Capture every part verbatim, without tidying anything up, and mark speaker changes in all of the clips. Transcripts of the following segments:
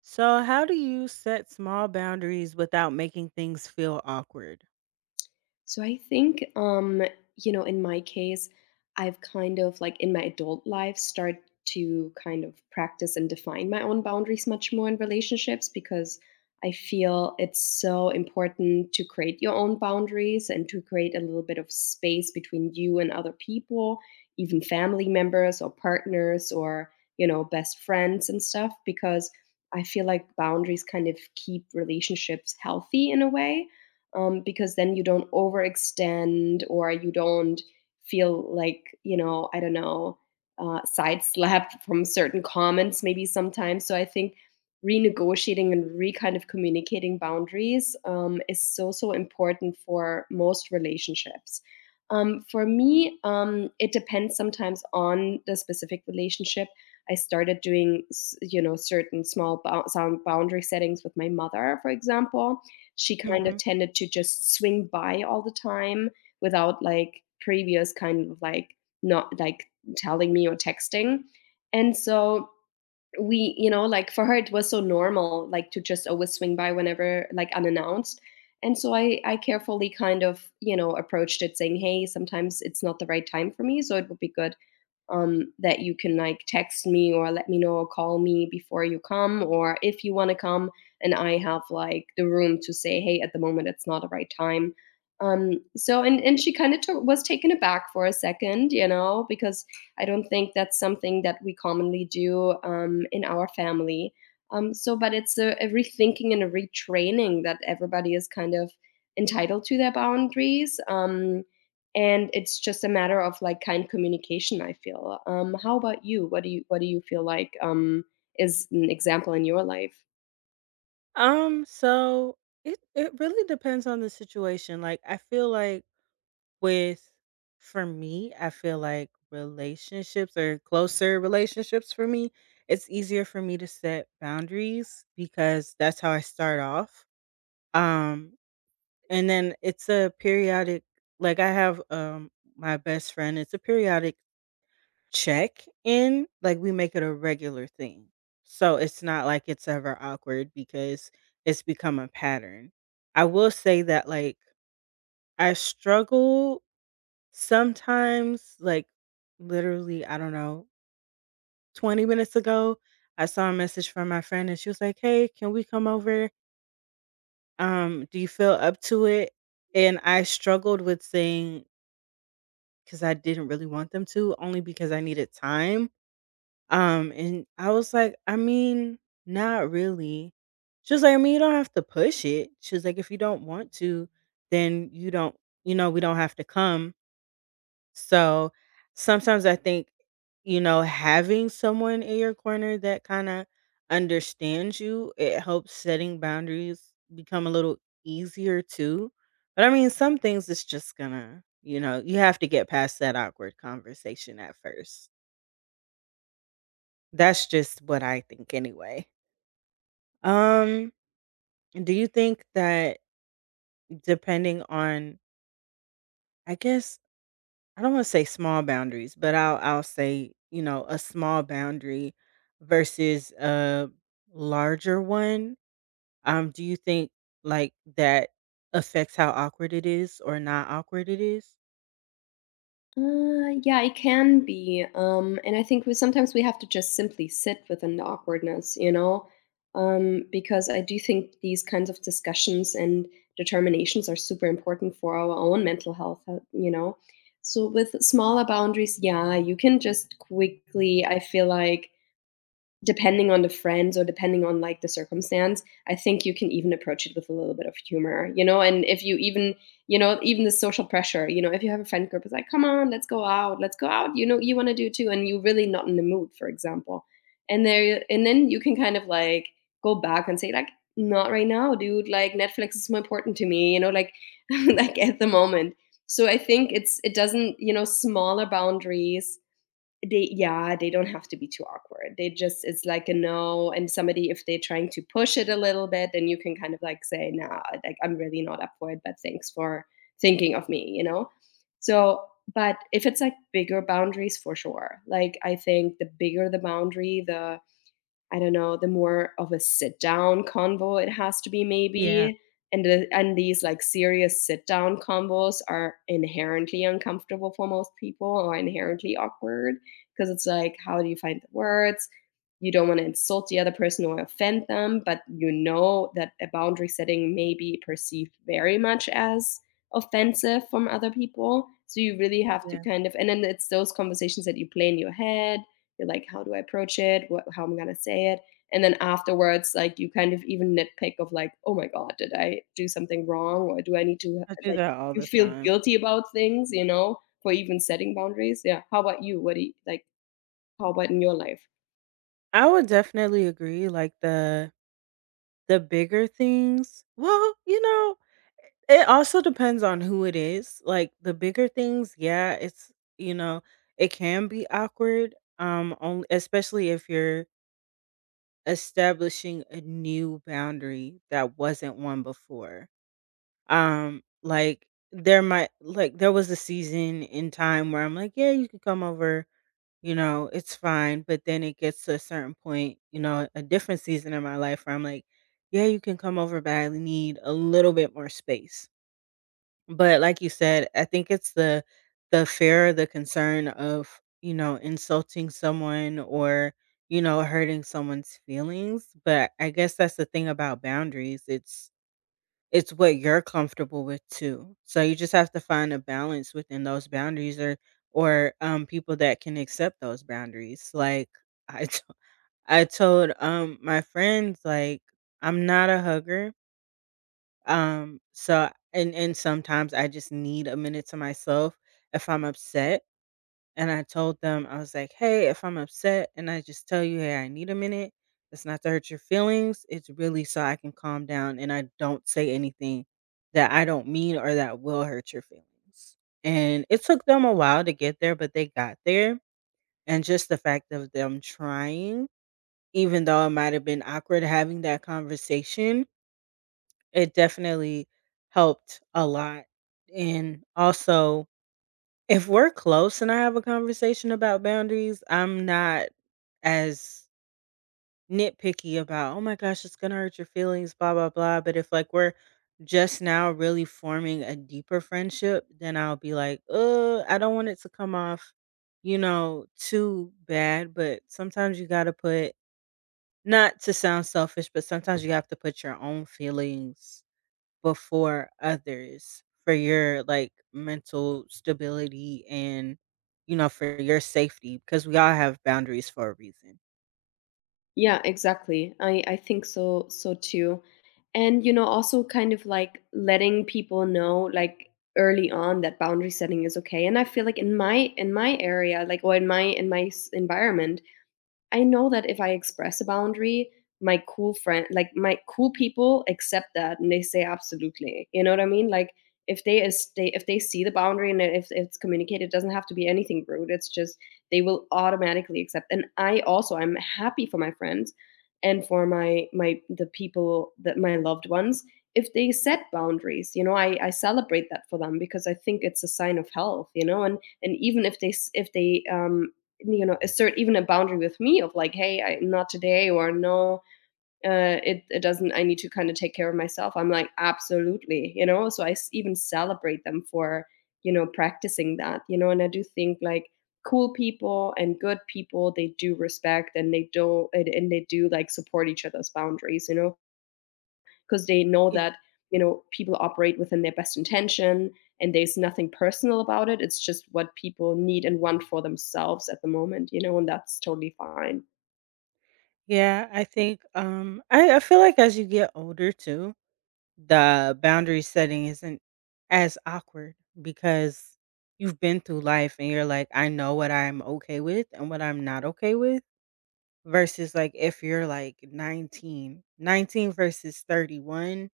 Speaker 1: So, how do you set small boundaries without making things feel awkward?
Speaker 2: So I think, um, you know, in my case, I've kind of like in my adult life start to kind of practice and define my own boundaries much more in relationships because I feel it's so important to create your own boundaries and to create a little bit of space between you and other people, even family members or partners or, you know, best friends and stuff because I feel like boundaries kind of keep relationships healthy in a way, um, because then you don't overextend or you don't feel like, you know, I don't know, uh, side slapped from certain comments maybe sometimes. So I think renegotiating and re kind of communicating boundaries um, is so so important for most relationships. Um, for me, um, it depends sometimes on the specific relationship. I started doing s- you know, certain small bou- sound boundary settings with my mother, for example. She kind of
Speaker 1: Hmm.
Speaker 2: tended to just swing by all the time without like previous kind of like, not like telling me or texting. And so we, you know, like for her it was so normal, like to just always swing by whenever, like unannounced. And so I I carefully kind of, you know, approached it saying, "Hey, sometimes it's not the right time for me, so it would be good, um, that you can like text me or let me know or call me before you come, or if you want to come and I have like the room to say, hey, at the moment it's not the right time." Um so and and she kind of took, was taken aback for a second, you know, because I don't think that's something that we commonly do, um in our family. Um so but it's a, a rethinking and a retraining that everybody is kind of entitled to their boundaries, um and it's just a matter of like kind communication, I feel. Um how about you? What do you, what do you feel like, um is an example in your life?
Speaker 1: Um, so it it really depends on the situation. Like, I feel like with for me, I feel like relationships, or closer relationships for me, it's easier for me to set boundaries because that's how I start off. Um, and then it's a periodic, like, I have um my best friend, it's a periodic check in, like, we make it a regular thing. So it's not like it's ever awkward because it's become a pattern. I will say that, like, I struggle sometimes, like, literally, I don't know, twenty minutes ago, I saw a message from my friend and she was like, "Hey, can we come over? Um, do you feel up to it?" And I struggled with saying, because I didn't really want them to, only because I needed time. Um, and I was like, "I mean, not really." She was like, "I mean, you don't have to push it." She was like, "If you don't want to, then you don't, you know, we don't have to come." So sometimes I think, you know, having someone in your corner that kind of understands you, it helps setting boundaries become a little easier too. But I mean, some things, it's just gonna, you know, you have to get past that awkward conversation at first. That's just what I think anyway. Um, do you think that, depending on, I guess, I don't want to say small boundaries, but I'll I'll say, you know, a small boundary versus a larger one? Um, do you think like that affects how awkward it is or not awkward it is?
Speaker 2: Uh yeah, it can be, um and I think we sometimes, we have to just simply sit within the awkwardness, you know, um because I do think these kinds of discussions and determinations are super important for our own mental health, uh, you know. So with smaller boundaries, yeah, you can just quickly, I feel like depending on the friends or depending on like the circumstance, I think you can even approach it with a little bit of humor, you know. And if you even, you know, even the social pressure, you know, if you have a friend group, it's like, come on, let's go out, let's go out, you know, you want to do too and you're really not in the mood, for example. And there, and then you can kind of like go back and say like, not right now, dude, like Netflix is more important to me, you know, like like at the moment. So I think it's, it doesn't, you know, smaller boundaries, they, yeah, they don't have to be too awkward. They just, it's like a no, and somebody, if they're trying to push it a little bit, then you can kind of like say, "Nah, like I'm really not up for it, but thanks for thinking of me," you know? So, but if it's like bigger boundaries, for sure. Like I think the bigger the boundary, the, I don't know, the more of a sit down convo it has to be
Speaker 1: Yeah,
Speaker 2: maybe. And the, and these like serious sit down convos are inherently uncomfortable for most people, or inherently awkward, because it's like, how do you find the words? You don't want to insult the other person or offend them, but you know that a boundary setting may be perceived very much as offensive from other people. So you really have to
Speaker 1: yeah.
Speaker 2: kind of, and then it's those conversations that you play in your head, you're like, how do I approach it? What, how am I gonna say it? And then afterwards, like you kind of even nitpick of like, oh my god, did I do something wrong, or do I need to uh,
Speaker 1: I do
Speaker 2: like,
Speaker 1: that all
Speaker 2: you
Speaker 1: the
Speaker 2: feel
Speaker 1: time.
Speaker 2: guilty about things, you know, for even setting boundaries? Yeah. How about you? What do you like? How about in your life?
Speaker 1: I would definitely agree, like, the the bigger things, well, you know, it also depends on who it is. Like, the bigger things, yeah, it's, you know, it can be awkward. Um, only, especially if you're establishing a new boundary that wasn't one before. Um, like, there might, like, there was a season in time where I'm like, yeah, you can come over, you know, it's fine. But then it gets to a certain point, you know, a different season in my life where I'm like, yeah, you can come over, but I need a little bit more space. But, like you said, I think it's the the fear, the concern of, you know, insulting someone, or, you know, hurting someone's feelings, but I guess that's the thing about boundaries, it's it's what you're comfortable with too. So you just have to find a balance within those boundaries, or or, um, people that can accept those boundaries. Like, I t- I told, um, my friends, like, "I'm not a hugger." Um, so and and sometimes I just need a minute to myself if I'm upset. And I told them, I was like, "Hey, if I'm upset and I just tell you, hey, I need a minute, it's not to hurt your feelings. It's really so I can calm down and I don't say anything that I don't mean or that will hurt your feelings." And it took them a while to get there, but they got there. And just the fact of them trying, even though it might have been awkward having that conversation, it definitely helped a lot, and also, if we're close and I have a conversation about boundaries, I'm not as nitpicky about, "Oh my gosh, it's gonna hurt your feelings, blah, blah, blah," but if, like, we're just now really forming a deeper friendship, then I'll be like, "Uh, I don't want it to come off, you know, too bad," but sometimes you gotta put, not to sound selfish, but sometimes you have to put your own feelings before others for your, like, mental stability, and, you know, for your safety, because we all have boundaries for a reason.
Speaker 2: Yeah, exactly. I I think so, so too. And you know, also kind of like letting people know, like early on, that boundary setting is okay. And I feel like in my, in my area, like or in my, in my s- environment, I know that if I express a boundary, my cool friend, like my cool people accept that and they say absolutely. You know what I mean? Like if they is, they if they see the boundary and if it's communicated, it doesn't have to be anything rude. It's just they will automatically accept. And I also, I'm happy for my friends and for my, my the people that, my loved ones, if they set boundaries, you know, I, I celebrate that for them, because I think it's a sign of health, you know. and and even if they s- if they um you know, assert even a boundary with me of like, hey, I, not today, or no, uh, it, it doesn't, I need to kind of take care of myself, I'm like absolutely, you know. So I s- even celebrate them for, you know, practicing that, you know. And I do think like cool people and good people, they do respect, and they do, and, and they do like support each other's boundaries, you know, because they know
Speaker 1: Yeah,
Speaker 2: that, you know, people operate within their best intention, and there's nothing personal about it, it's just what people need and want for themselves at the moment, you know, and that's totally fine.
Speaker 1: yeah, I think um I, I feel like as you get older too, the boundary setting isn't as awkward because you've been through life and you're like, I know what I'm okay with and what I'm not okay with versus, like, if you're like nineteen, nineteen versus thirty-one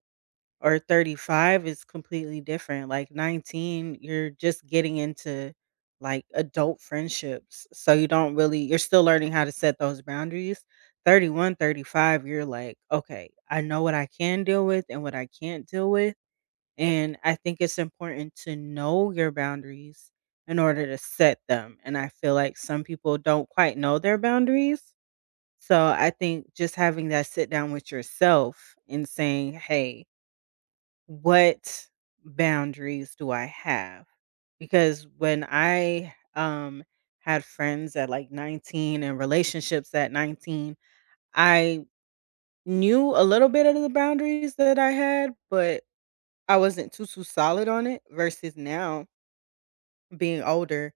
Speaker 1: or thirty-five is completely different. Like, nineteen, you're just getting into, like, adult friendships. So you don't really you're still learning how to set those boundaries. Thirty, you're like, okay, I know what I can deal with and what I can't deal with. And I think it's important to know your boundaries in order to set them. And I feel like some people don't quite know their boundaries. So I think just having that sit down with yourself and saying, hey, what boundaries do I have? Because when I um had friends at, like, nineteen and relationships at nineteen, I knew a little bit of the boundaries that I had, but I wasn't too too solid on it versus now, being older,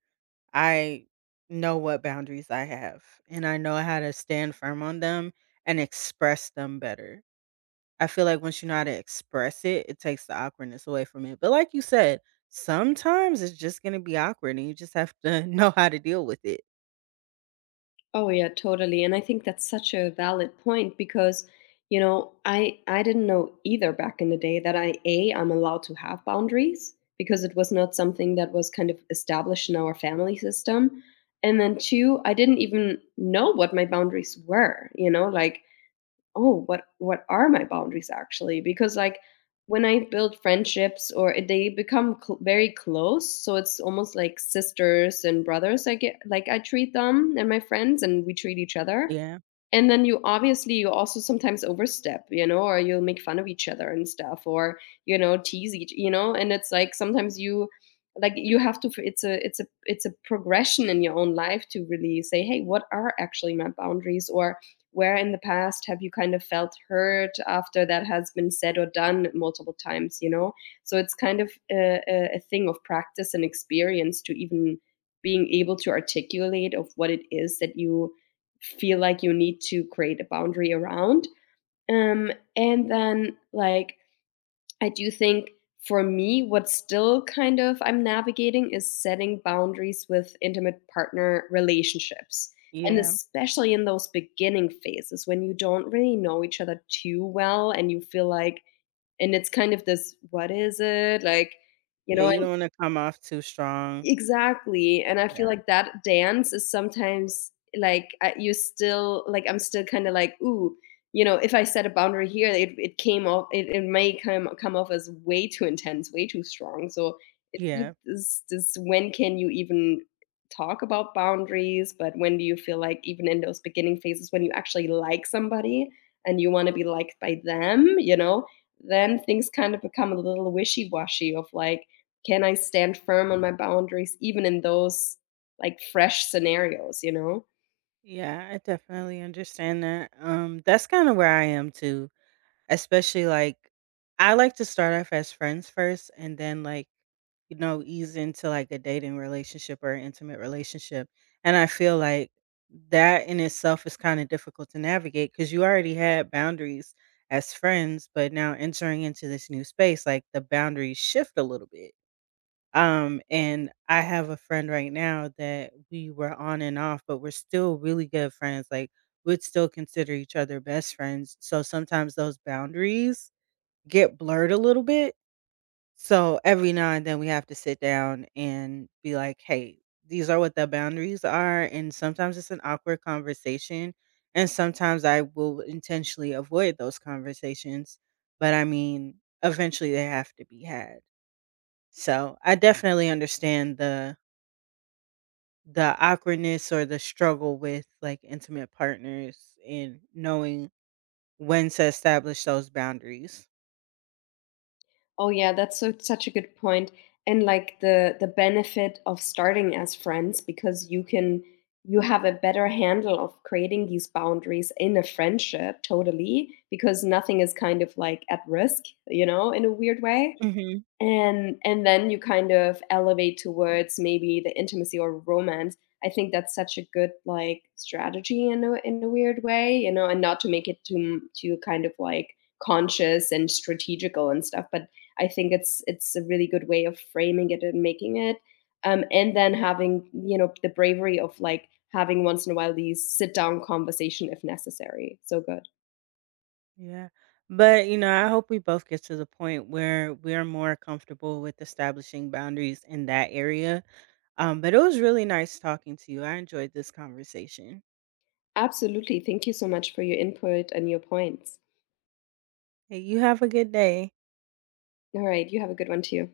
Speaker 1: I know what boundaries I have and I know how to stand firm on them and express them better. I feel like once you know how to express it, it takes the awkwardness away from it. But like you said, sometimes it's just gonna be awkward and you just have to know how to deal with it.
Speaker 2: Oh yeah, totally. And I think that's such a valid point because, you know, I I didn't know either back in the day that I, a, I'm allowed to have boundaries because it was not something that was kind of established in our family system. And then two, I didn't even know what my boundaries were, you know, like, oh, what what are my boundaries actually? Because like, when I build friendships, or it- they become cl- very close, so it's almost like sisters and brothers, I get like, I treat them and my friends, and we treat each other.
Speaker 1: Yeah.
Speaker 2: And then you obviously, you also sometimes overstep, you know, or you'll make fun of each other and stuff, or you know, tease each, you know. And it's like sometimes you, like you have to, it's a it's a it's a progression in your own life to really say, hey, what are actually my boundaries, or where in the past have you kind of felt hurt after that has been said or done multiple times, you know? So it's kind of a, a, a thing of practice and experience to even being able to articulate of what it is that you feel like you need to create a boundary around. Um, and then, like, I do think for me, what's still kind of, I'm navigating, is setting boundaries with intimate partner relationships. And
Speaker 1: Yeah.
Speaker 2: especially in those beginning phases when you don't really know each other too well and you feel like, and it's kind of this, what is it? Like, you
Speaker 1: Yeah.
Speaker 2: know,
Speaker 1: You don't wanna come off too strong.
Speaker 2: exactly, and I feel
Speaker 1: Yeah.
Speaker 2: like that dance is sometimes, like, I you still like, I'm still kinda like, "Ooh," you know, "if I set a boundary here, it it came off, it it may come come off as way too intense, way too strong," so it's like
Speaker 1: Yeah.
Speaker 2: this this when can you even talk about boundaries, but when do you feel like, even in those beginning phases, when you actually like somebody and you wanna be liked by them, you know, then things kind of become a little wishy-washy of, like, can I stand firm on my boundaries even in those like fresh scenarios, you know?
Speaker 1: Yeah. I definitely understand that. Um, that's kind of where I am too. Especially, like, I like to start off as friends first and then, like, you know, ease into, like, a dating relationship or an intimate relationship, and I feel like that in itself is kinda difficult to navigate because you already had boundaries as friends, but now, entering into this new space, like, the boundaries shift a little bit. Um, and I have a friend right now that we were on and off, but we're still really good friends. Like, we'd still consider each other best friends. So sometimes those boundaries get blurred a little bit. So every now and then we have to sit down and be like, hey, these are what the boundaries are. And sometimes it's an awkward conversation. And sometimes I will intentionally avoid those conversations. But I mean, eventually they have to be had. So, I definitely understand the the awkwardness or the struggle with, like, intimate partners and knowing when to establish those boundaries.
Speaker 2: Oh yeah, that's so, such a good point. And like the the benefit of starting as friends, because you can, you have a better handle of creating these boundaries in a friendship, totally, because nothing is kind of like at risk, you know, in a weird way.
Speaker 1: Mhm.
Speaker 2: And and then you kind of elevate towards maybe the intimacy or romance. I think that's such a good, like, strategy in a, in a weird way, you know, and not to make it too, too kind of, like, conscious and strategical and stuff, but I think it's it's a really good way of framing it and making it. Um, and then having, you know, the bravery of, like, having once in a while these sit-down conversation if necessary. So good.
Speaker 1: Yeah. But, you know, I hope we both get to the point where we're more comfortable with establishing boundaries in that area. Um, but it was really nice talking to you. I enjoyed this conversation.
Speaker 2: Absolutely. Thank you so much for your input and your points.
Speaker 1: Hey, you have a good day.
Speaker 2: Alright, you have a good one too.